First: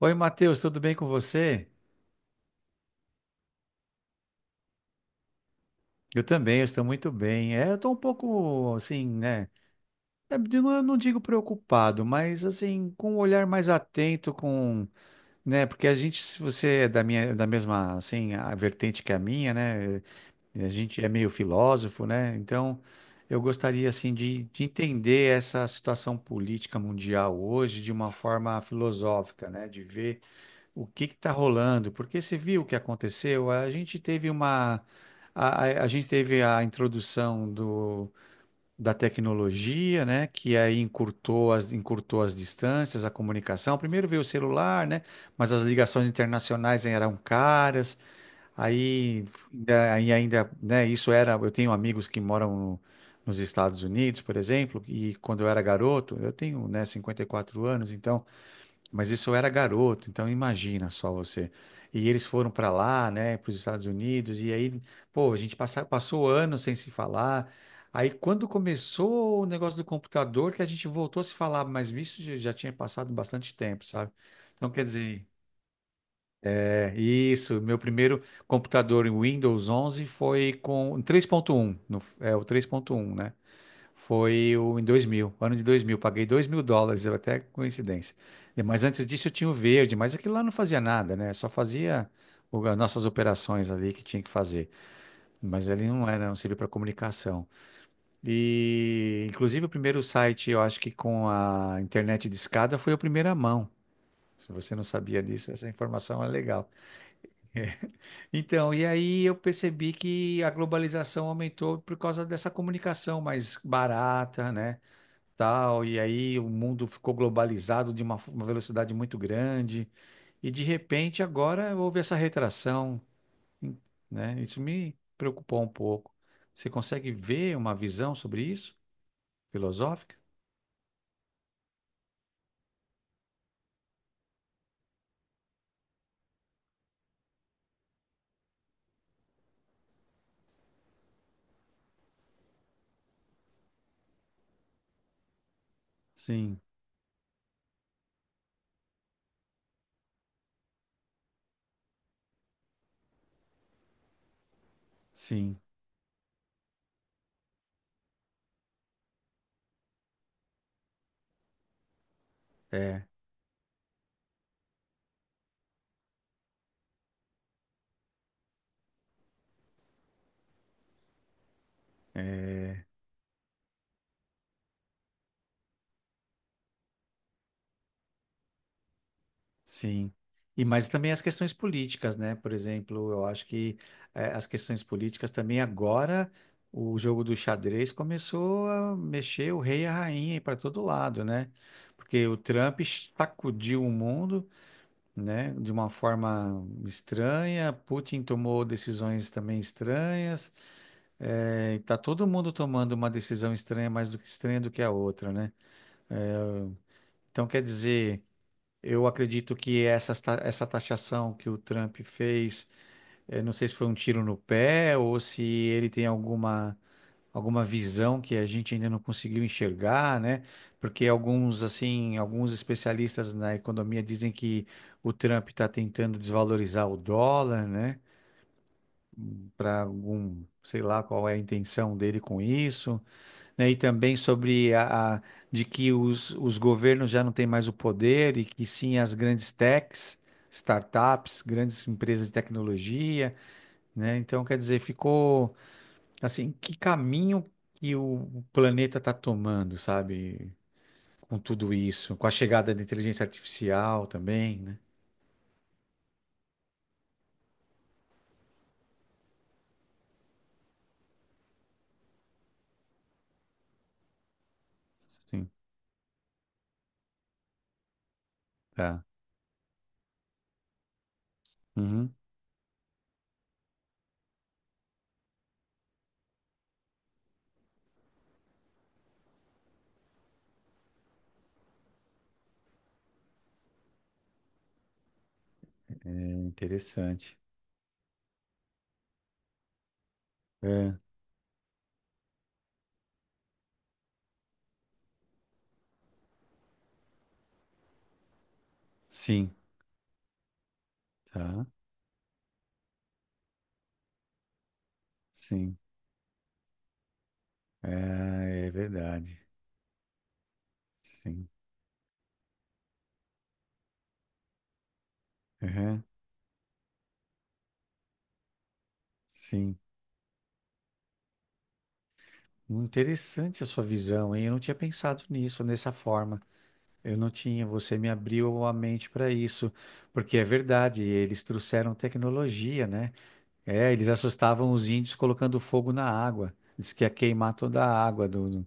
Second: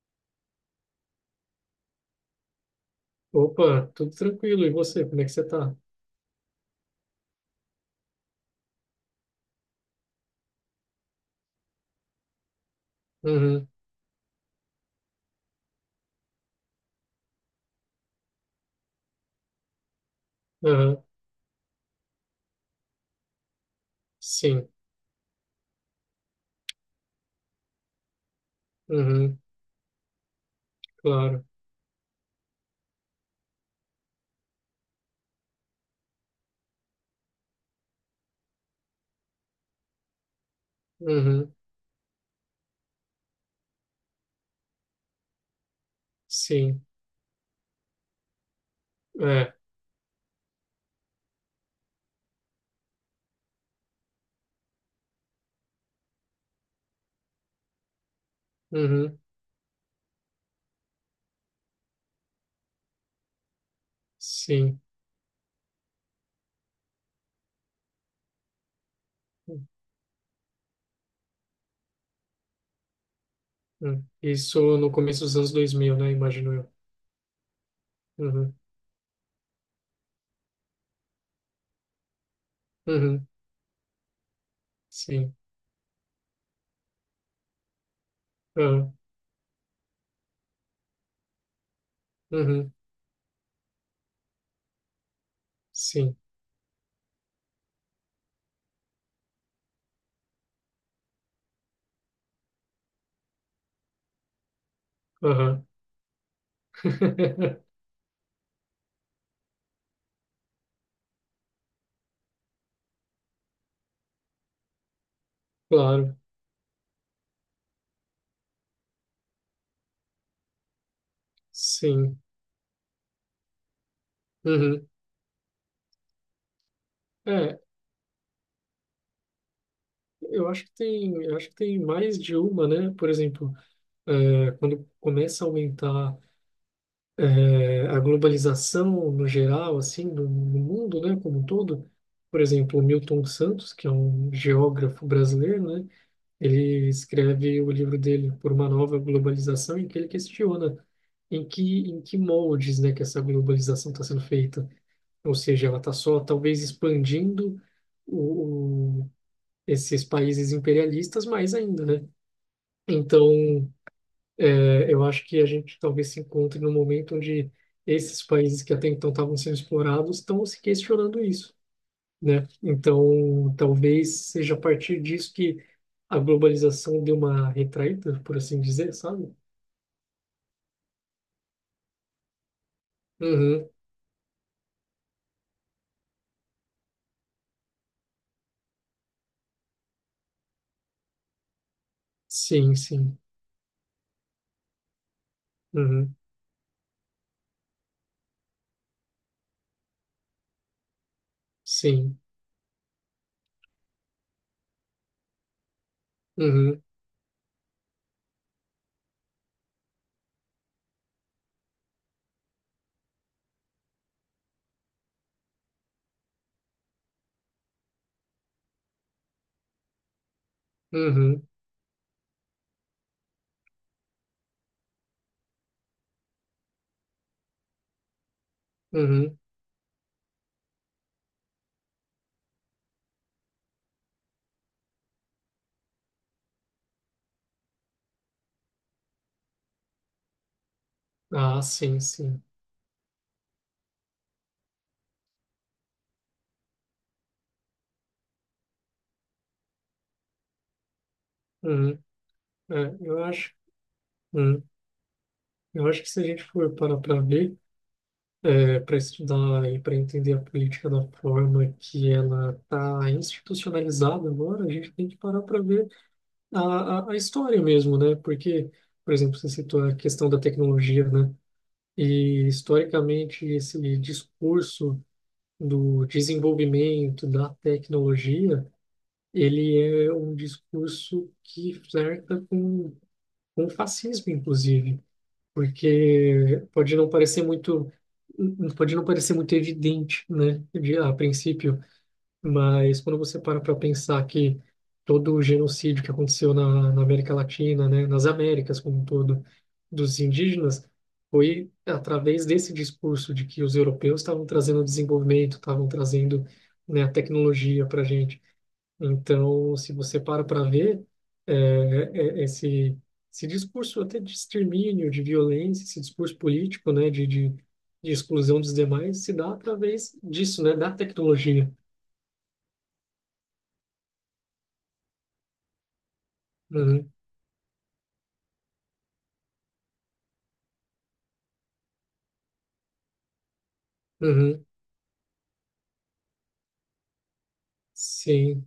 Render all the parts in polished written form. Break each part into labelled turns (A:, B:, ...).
A: Oi, Matheus, tudo bem com você?
B: Opa, tudo tranquilo. E você, como é que você tá?
A: Eu também, eu estou muito bem. Eu estou um pouco, assim, né? Eu não digo preocupado, mas, assim, com um olhar mais
B: Uhum.
A: atento, com, né? Porque a gente, se você é da minha, da mesma, assim, a vertente que a minha, né? A
B: Uhum.
A: gente é meio filósofo, né? Então, eu gostaria, assim, de
B: Sim.
A: entender essa situação política mundial hoje de uma forma
B: Uhum.
A: filosófica, né? De ver o que está
B: Claro.
A: rolando? Porque você viu o que aconteceu? A gente teve uma. A gente teve a introdução do, da tecnologia, né? Que aí
B: Uhum.
A: encurtou as distâncias, a comunicação. Primeiro veio o celular, né? Mas as ligações internacionais
B: Sim.
A: eram caras. Aí
B: É.
A: aí ainda, né? Isso era. Eu tenho amigos que moram nos Estados Unidos, por exemplo, e quando eu era garoto, eu tenho, né, 54 anos, então. Mas
B: Uhum.
A: isso eu era garoto, então imagina só você. E eles foram para lá, né, para os Estados Unidos, e aí,
B: Sim.
A: pô, passou anos sem se falar. Aí, quando começou o negócio do computador, que a gente voltou a se falar, mas isso já tinha passado bastante tempo,
B: Uhum.
A: sabe? Então,
B: Isso
A: quer
B: no começo
A: dizer,
B: dos anos 2000, né? Imagino eu.
A: é isso. Meu primeiro
B: Uhum.
A: computador em Windows 11 foi com 3.1, no, é o três ponto um,
B: Uhum.
A: né? Em dois mil,
B: Sim.
A: ano de dois mil, paguei 2.000 dólares, eu até coincidência. Mas
B: Uhum.
A: antes disso eu tinha o verde, mas aquilo lá não fazia nada, né? Só fazia
B: Uhum.
A: as nossas operações ali que tinha que fazer. Mas ele
B: Sim.
A: não servia para comunicação. E, inclusive, o primeiro site, eu acho que com a internet de escada foi o primeiro a primeira mão. Se você não sabia disso,
B: Uhum.
A: essa informação é legal. Então, e aí eu percebi que a globalização aumentou por causa dessa comunicação mais barata, né? Tal, e
B: Claro,
A: aí o mundo ficou globalizado de uma velocidade muito grande, e de repente agora houve essa
B: sim.
A: retração, né? Isso
B: Uhum.
A: me preocupou um pouco. Você consegue ver
B: É,
A: uma visão sobre isso? Filosófica?
B: eu acho que tem mais de uma, né? Por exemplo, quando começa a aumentar, a globalização no geral, assim, no mundo, né, como um todo. Por exemplo, o Milton Santos, que é um geógrafo brasileiro, né,
A: Sim,
B: ele escreve o livro dele Por uma Nova Globalização, em que ele questiona em que moldes, né, que essa globalização está sendo feita. Ou
A: sim.
B: seja, ela está só talvez expandindo o, o- esses países imperialistas mais ainda, né? Então, eu acho que a gente talvez se encontre num momento onde esses países que até então estavam sendo explorados estão se questionando isso, né? Então, talvez seja a partir disso que a globalização deu uma retraída, por assim dizer, sabe?
A: Sim. E mas também as questões políticas, né? Por exemplo, eu acho
B: Uhum.
A: que as questões políticas também agora o jogo do xadrez começou a mexer o rei e a rainha para todo lado, né? Porque o
B: Sim,
A: Trump
B: sim.
A: sacudiu o mundo, né? De uma
B: Uhum.
A: forma estranha. Putin tomou decisões também estranhas. Tá
B: Sim.
A: todo mundo tomando uma decisão estranha, mais do que estranha do que a outra, né?
B: Uhum.
A: Então quer dizer, eu acredito que essa taxação que o Trump fez, não sei se foi um tiro no pé ou se ele tem alguma, alguma visão que a gente ainda não conseguiu enxergar, né? Porque
B: Uhum.
A: alguns, assim, alguns especialistas na economia dizem que o Trump está tentando desvalorizar o dólar, né?
B: Uhum.
A: Para algum, sei lá qual é a intenção dele com isso, né. E também sobre de que os governos já não têm mais o poder e que sim as grandes techs, startups,
B: Ah,
A: grandes
B: sim,
A: empresas de
B: sim.
A: tecnologia, né? Então, quer dizer, ficou assim, que caminho que o planeta está tomando, sabe? Com tudo
B: Uhum.
A: isso, com a chegada da
B: É, eu
A: inteligência
B: acho.
A: artificial também,
B: Uhum.
A: né?
B: Eu acho que se a gente for parar para ver, para estudar e para entender a política da forma que ela está institucionalizada agora, a gente tem que parar
A: Sim,
B: para ver a história mesmo, né? Porque,
A: tá.
B: por exemplo, você citou a questão da tecnologia, né?
A: Uhum,
B: E historicamente esse discurso do desenvolvimento da tecnologia, ele é um discurso que flerta com o fascismo, inclusive porque
A: interessante.
B: pode não parecer muito evidente, né,
A: É,
B: a princípio, mas quando você para para pensar que todo o genocídio que aconteceu na América Latina, né, nas Américas como um todo,
A: sim,
B: dos indígenas,
A: tá.
B: foi através desse discurso de que os europeus estavam trazendo desenvolvimento,
A: Sim.
B: estavam trazendo, né, a tecnologia para a gente.
A: É, é verdade.
B: Então, se você para para ver,
A: Sim.
B: é, é, esse, esse discurso até de extermínio, de violência, esse
A: Uhum,
B: discurso político, né, de exclusão dos demais, se dá
A: sim.
B: através disso, né, da tecnologia.
A: Interessante a sua visão, hein? Eu não tinha pensado nisso dessa forma.
B: Uhum.
A: Eu não tinha. Você me abriu a mente para isso, porque é verdade. Eles trouxeram tecnologia, né? É, eles
B: Uhum.
A: assustavam os índios colocando fogo na água. Diz que ia queimar toda a água
B: Sim.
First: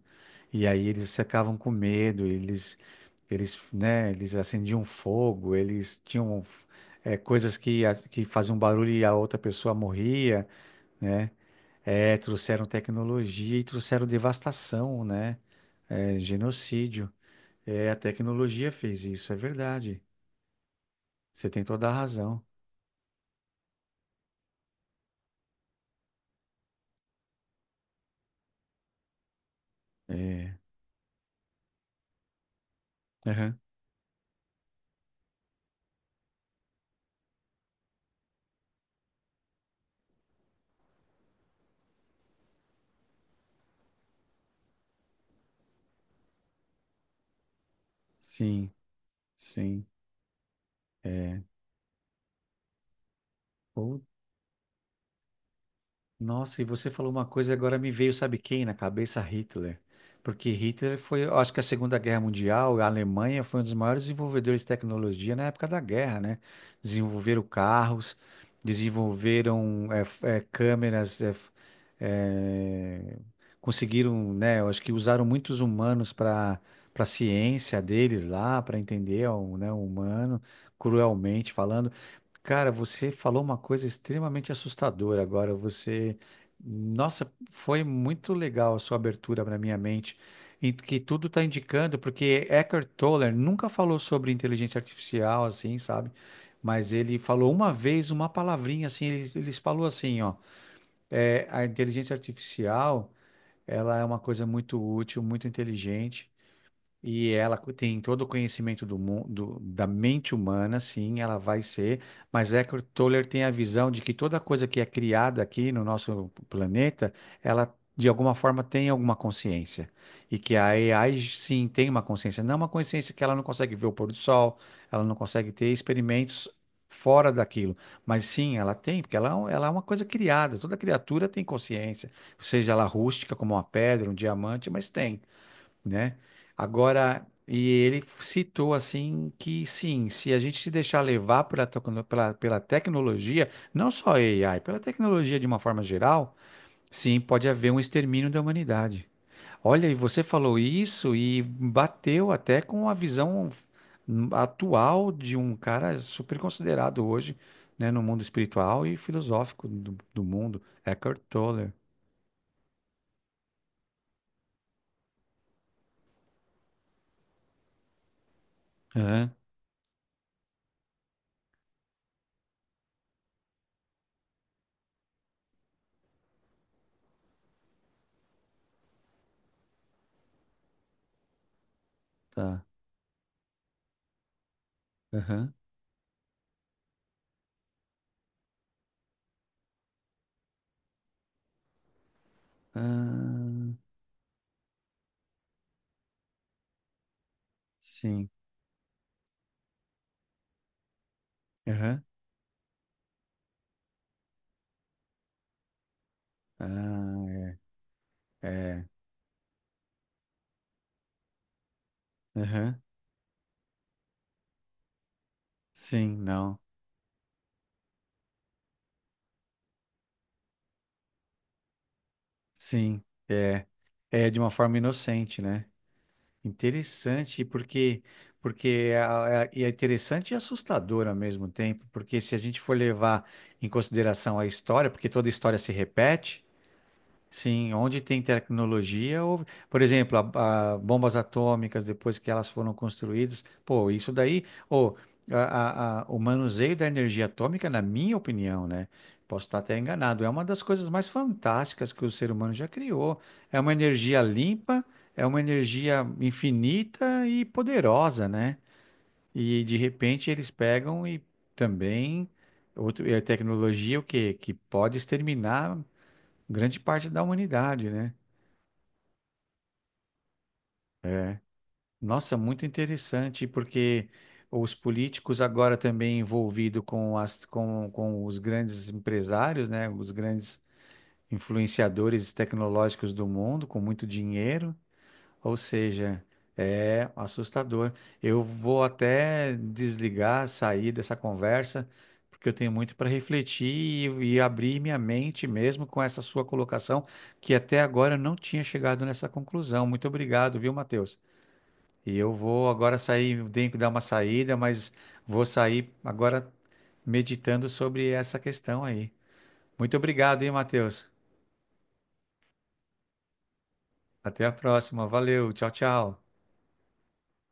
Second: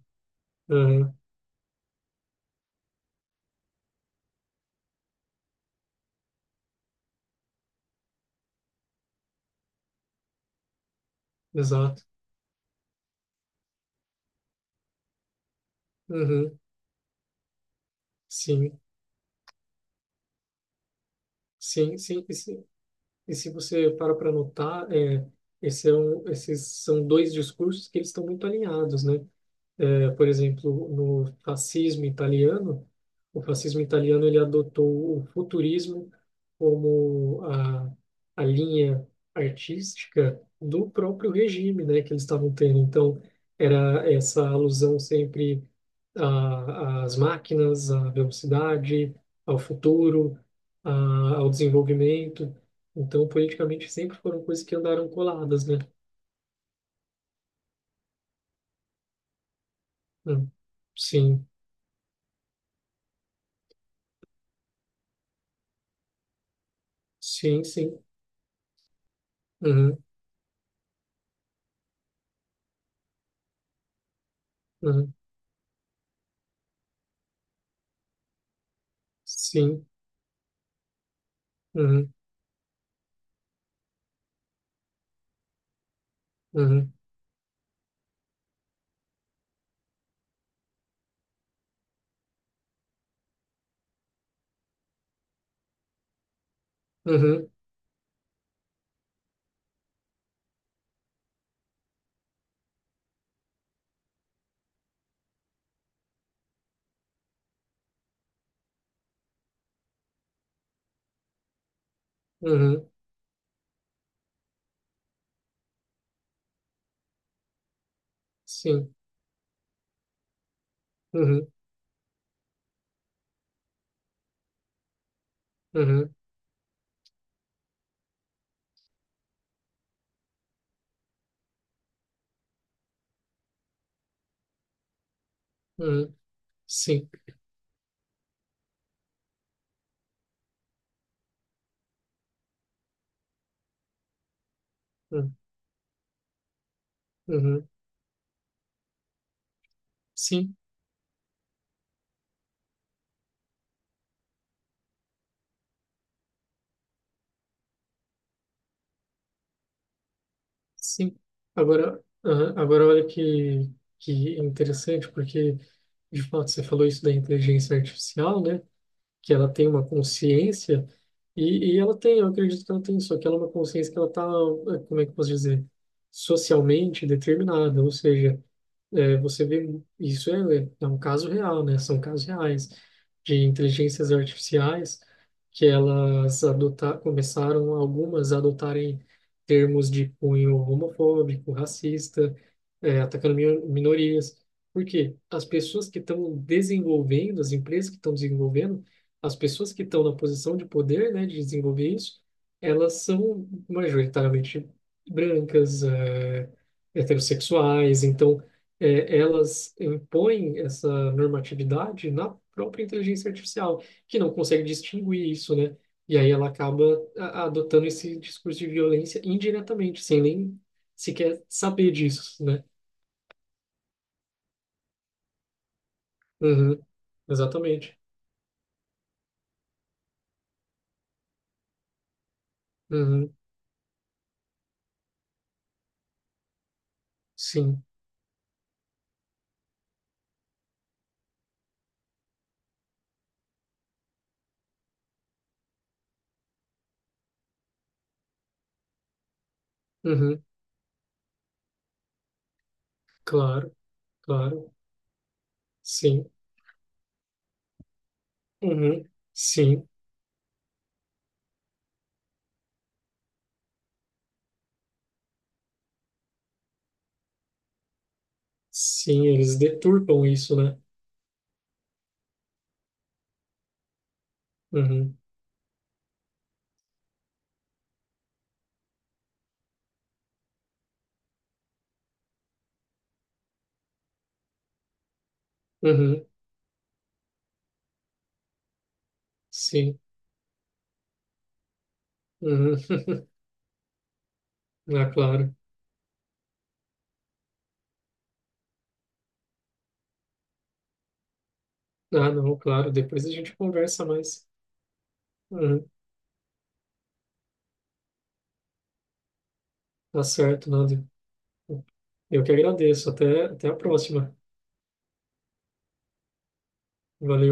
A: e aí eles
B: Uhum.
A: ficavam com medo. Né? Eles acendiam fogo. Eles tinham coisas que faziam barulho e a outra pessoa morria, né?
B: Exato.
A: É, trouxeram tecnologia e trouxeram devastação, né? É,
B: Uhum.
A: genocídio. É, a tecnologia
B: Sim,
A: fez isso, é verdade. Você tem toda a
B: sim, sim. E
A: razão.
B: se, e se você para para notar, esses são dois discursos que eles estão muito alinhados, né? Por
A: É,
B: exemplo, no fascismo italiano, o
A: aham,
B: fascismo italiano ele adotou o futurismo como a linha artística do próprio regime, né, que eles estavam tendo. Então, era essa alusão sempre às máquinas, à
A: sim,
B: velocidade, ao
A: sim.
B: futuro,
A: É.
B: ao desenvolvimento. Então, politicamente
A: Ou
B: sempre foram coisas que andaram coladas, né?
A: Nossa, e você falou uma coisa e agora me veio, sabe quem na cabeça? Hitler. Porque
B: Hum.
A: Hitler foi, eu
B: Sim,
A: acho que a Segunda Guerra Mundial, a Alemanha foi um dos maiores desenvolvedores de tecnologia na época da guerra, né? Desenvolveram
B: sim, sim.
A: carros, desenvolveram
B: Uhum.
A: câmeras, eh, conseguiram, né? Eu acho que
B: Uhum.
A: usaram muitos humanos para para a ciência deles lá, para entender o, né, o
B: Sim.
A: humano, cruelmente falando.
B: Uhum.
A: Cara, você falou uma coisa extremamente assustadora agora. Você,
B: Uhum.
A: nossa, foi muito legal a sua abertura para minha mente, em que tudo está indicando, porque Eckhart Tolle nunca falou sobre inteligência artificial, assim, sabe? Mas ele
B: Uhum.
A: falou uma vez uma palavrinha assim, ele falou assim, ó, a inteligência artificial, ela é uma coisa muito útil, muito inteligente. E tem todo o conhecimento do mundo, da mente humana, sim, ela vai ser, mas Eckhart
B: Uhum.
A: Tolle tem a visão de que toda coisa que é criada aqui no nosso planeta, ela de alguma forma tem
B: Sim.
A: alguma consciência. E que a AI
B: Uhum.
A: sim tem uma consciência, não é uma consciência que ela não consegue ver o pôr do sol, ela não consegue ter
B: Uhum.
A: experimentos fora daquilo, mas sim, ela tem, porque ela, ela é uma coisa criada, toda criatura tem consciência, seja ela rústica como uma pedra, um diamante, mas tem,
B: Uhum.
A: né?
B: Sim.
A: Agora, e ele citou assim que sim, se a gente se deixar levar pela tecnologia, não só AI, pela
B: Uhum.
A: tecnologia de uma forma geral, sim, pode
B: Uhum.
A: haver um extermínio da humanidade. Olha, e você
B: Sim,
A: falou isso e bateu até com a visão atual de um cara super considerado hoje, né, no mundo espiritual e filosófico do mundo,
B: sim.
A: Eckhart Tolle.
B: Agora olha que interessante, porque de fato você falou isso da inteligência artificial, né?
A: Aham,
B: Que ela tem uma consciência, e eu acredito que ela tem, só que ela é uma consciência que ela está, como é que eu posso dizer, socialmente determinada, ou seja, É, você vê, isso é um caso real, né? São casos
A: tá.
B: reais de inteligências artificiais
A: Aham.
B: que começaram algumas a adotarem termos de cunho homofóbico, racista, atacando minor-
A: Ah,
B: minorias. Porque as pessoas que estão desenvolvendo, as empresas que estão
A: sim.
B: desenvolvendo, as pessoas que estão na posição de poder, né, de desenvolver isso, elas são majoritariamente brancas,
A: Ah,
B: heterossexuais, então,
A: é.
B: elas impõem essa normatividade na
A: Aham.
B: própria inteligência artificial, que não consegue distinguir isso, né?
A: Sim,
B: E aí ela
A: não.
B: acaba adotando esse discurso de violência indiretamente, sem nem sequer saber disso, né?
A: Sim, é. É de uma forma inocente, né?
B: Uhum.
A: Interessante,
B: Exatamente.
A: porque porque é, é interessante e assustador ao mesmo tempo, porque se a gente for levar
B: Uhum.
A: em consideração a história, porque toda história se repete. Sim,
B: Sim.
A: onde tem tecnologia, por exemplo, a bombas atômicas, depois que elas foram construídas, pô, isso daí, ô, o manuseio da energia atômica, na minha opinião, né? Posso estar até enganado, é uma
B: Uhum.
A: das coisas mais fantásticas que o ser humano já criou. É uma
B: Claro,
A: energia
B: claro.
A: limpa, é uma energia
B: Sim.
A: infinita e poderosa, né?
B: Uhum.
A: E de
B: Sim.
A: repente eles pegam e também. Outro, é tecnologia o quê? Que pode exterminar grande parte da humanidade, né?
B: Sim, eles deturpam isso, né?
A: Nossa, muito interessante, porque os
B: Uhum.
A: políticos agora também envolvidos com com os grandes empresários, né? Os grandes influenciadores tecnológicos do mundo, com muito dinheiro. Ou seja,
B: Uhum.
A: é assustador. Eu vou até
B: Sim.
A: desligar, sair dessa conversa, porque eu tenho
B: Uhum.
A: muito para refletir e abrir minha
B: Ah,
A: mente
B: claro.
A: mesmo com essa sua colocação, que até agora eu não tinha chegado nessa conclusão. Muito obrigado, viu, Matheus? E eu
B: Ah, não,
A: vou
B: claro,
A: agora
B: depois a
A: sair,
B: gente
A: tenho que dar uma
B: conversa mais.
A: saída, mas vou
B: Uhum.
A: sair agora meditando sobre essa questão aí. Muito
B: Tá
A: obrigado, hein,
B: certo, Nando.
A: Matheus?
B: Eu que agradeço. Até a próxima.
A: Até a próxima. Valeu. Tchau, tchau.
B: Valeu.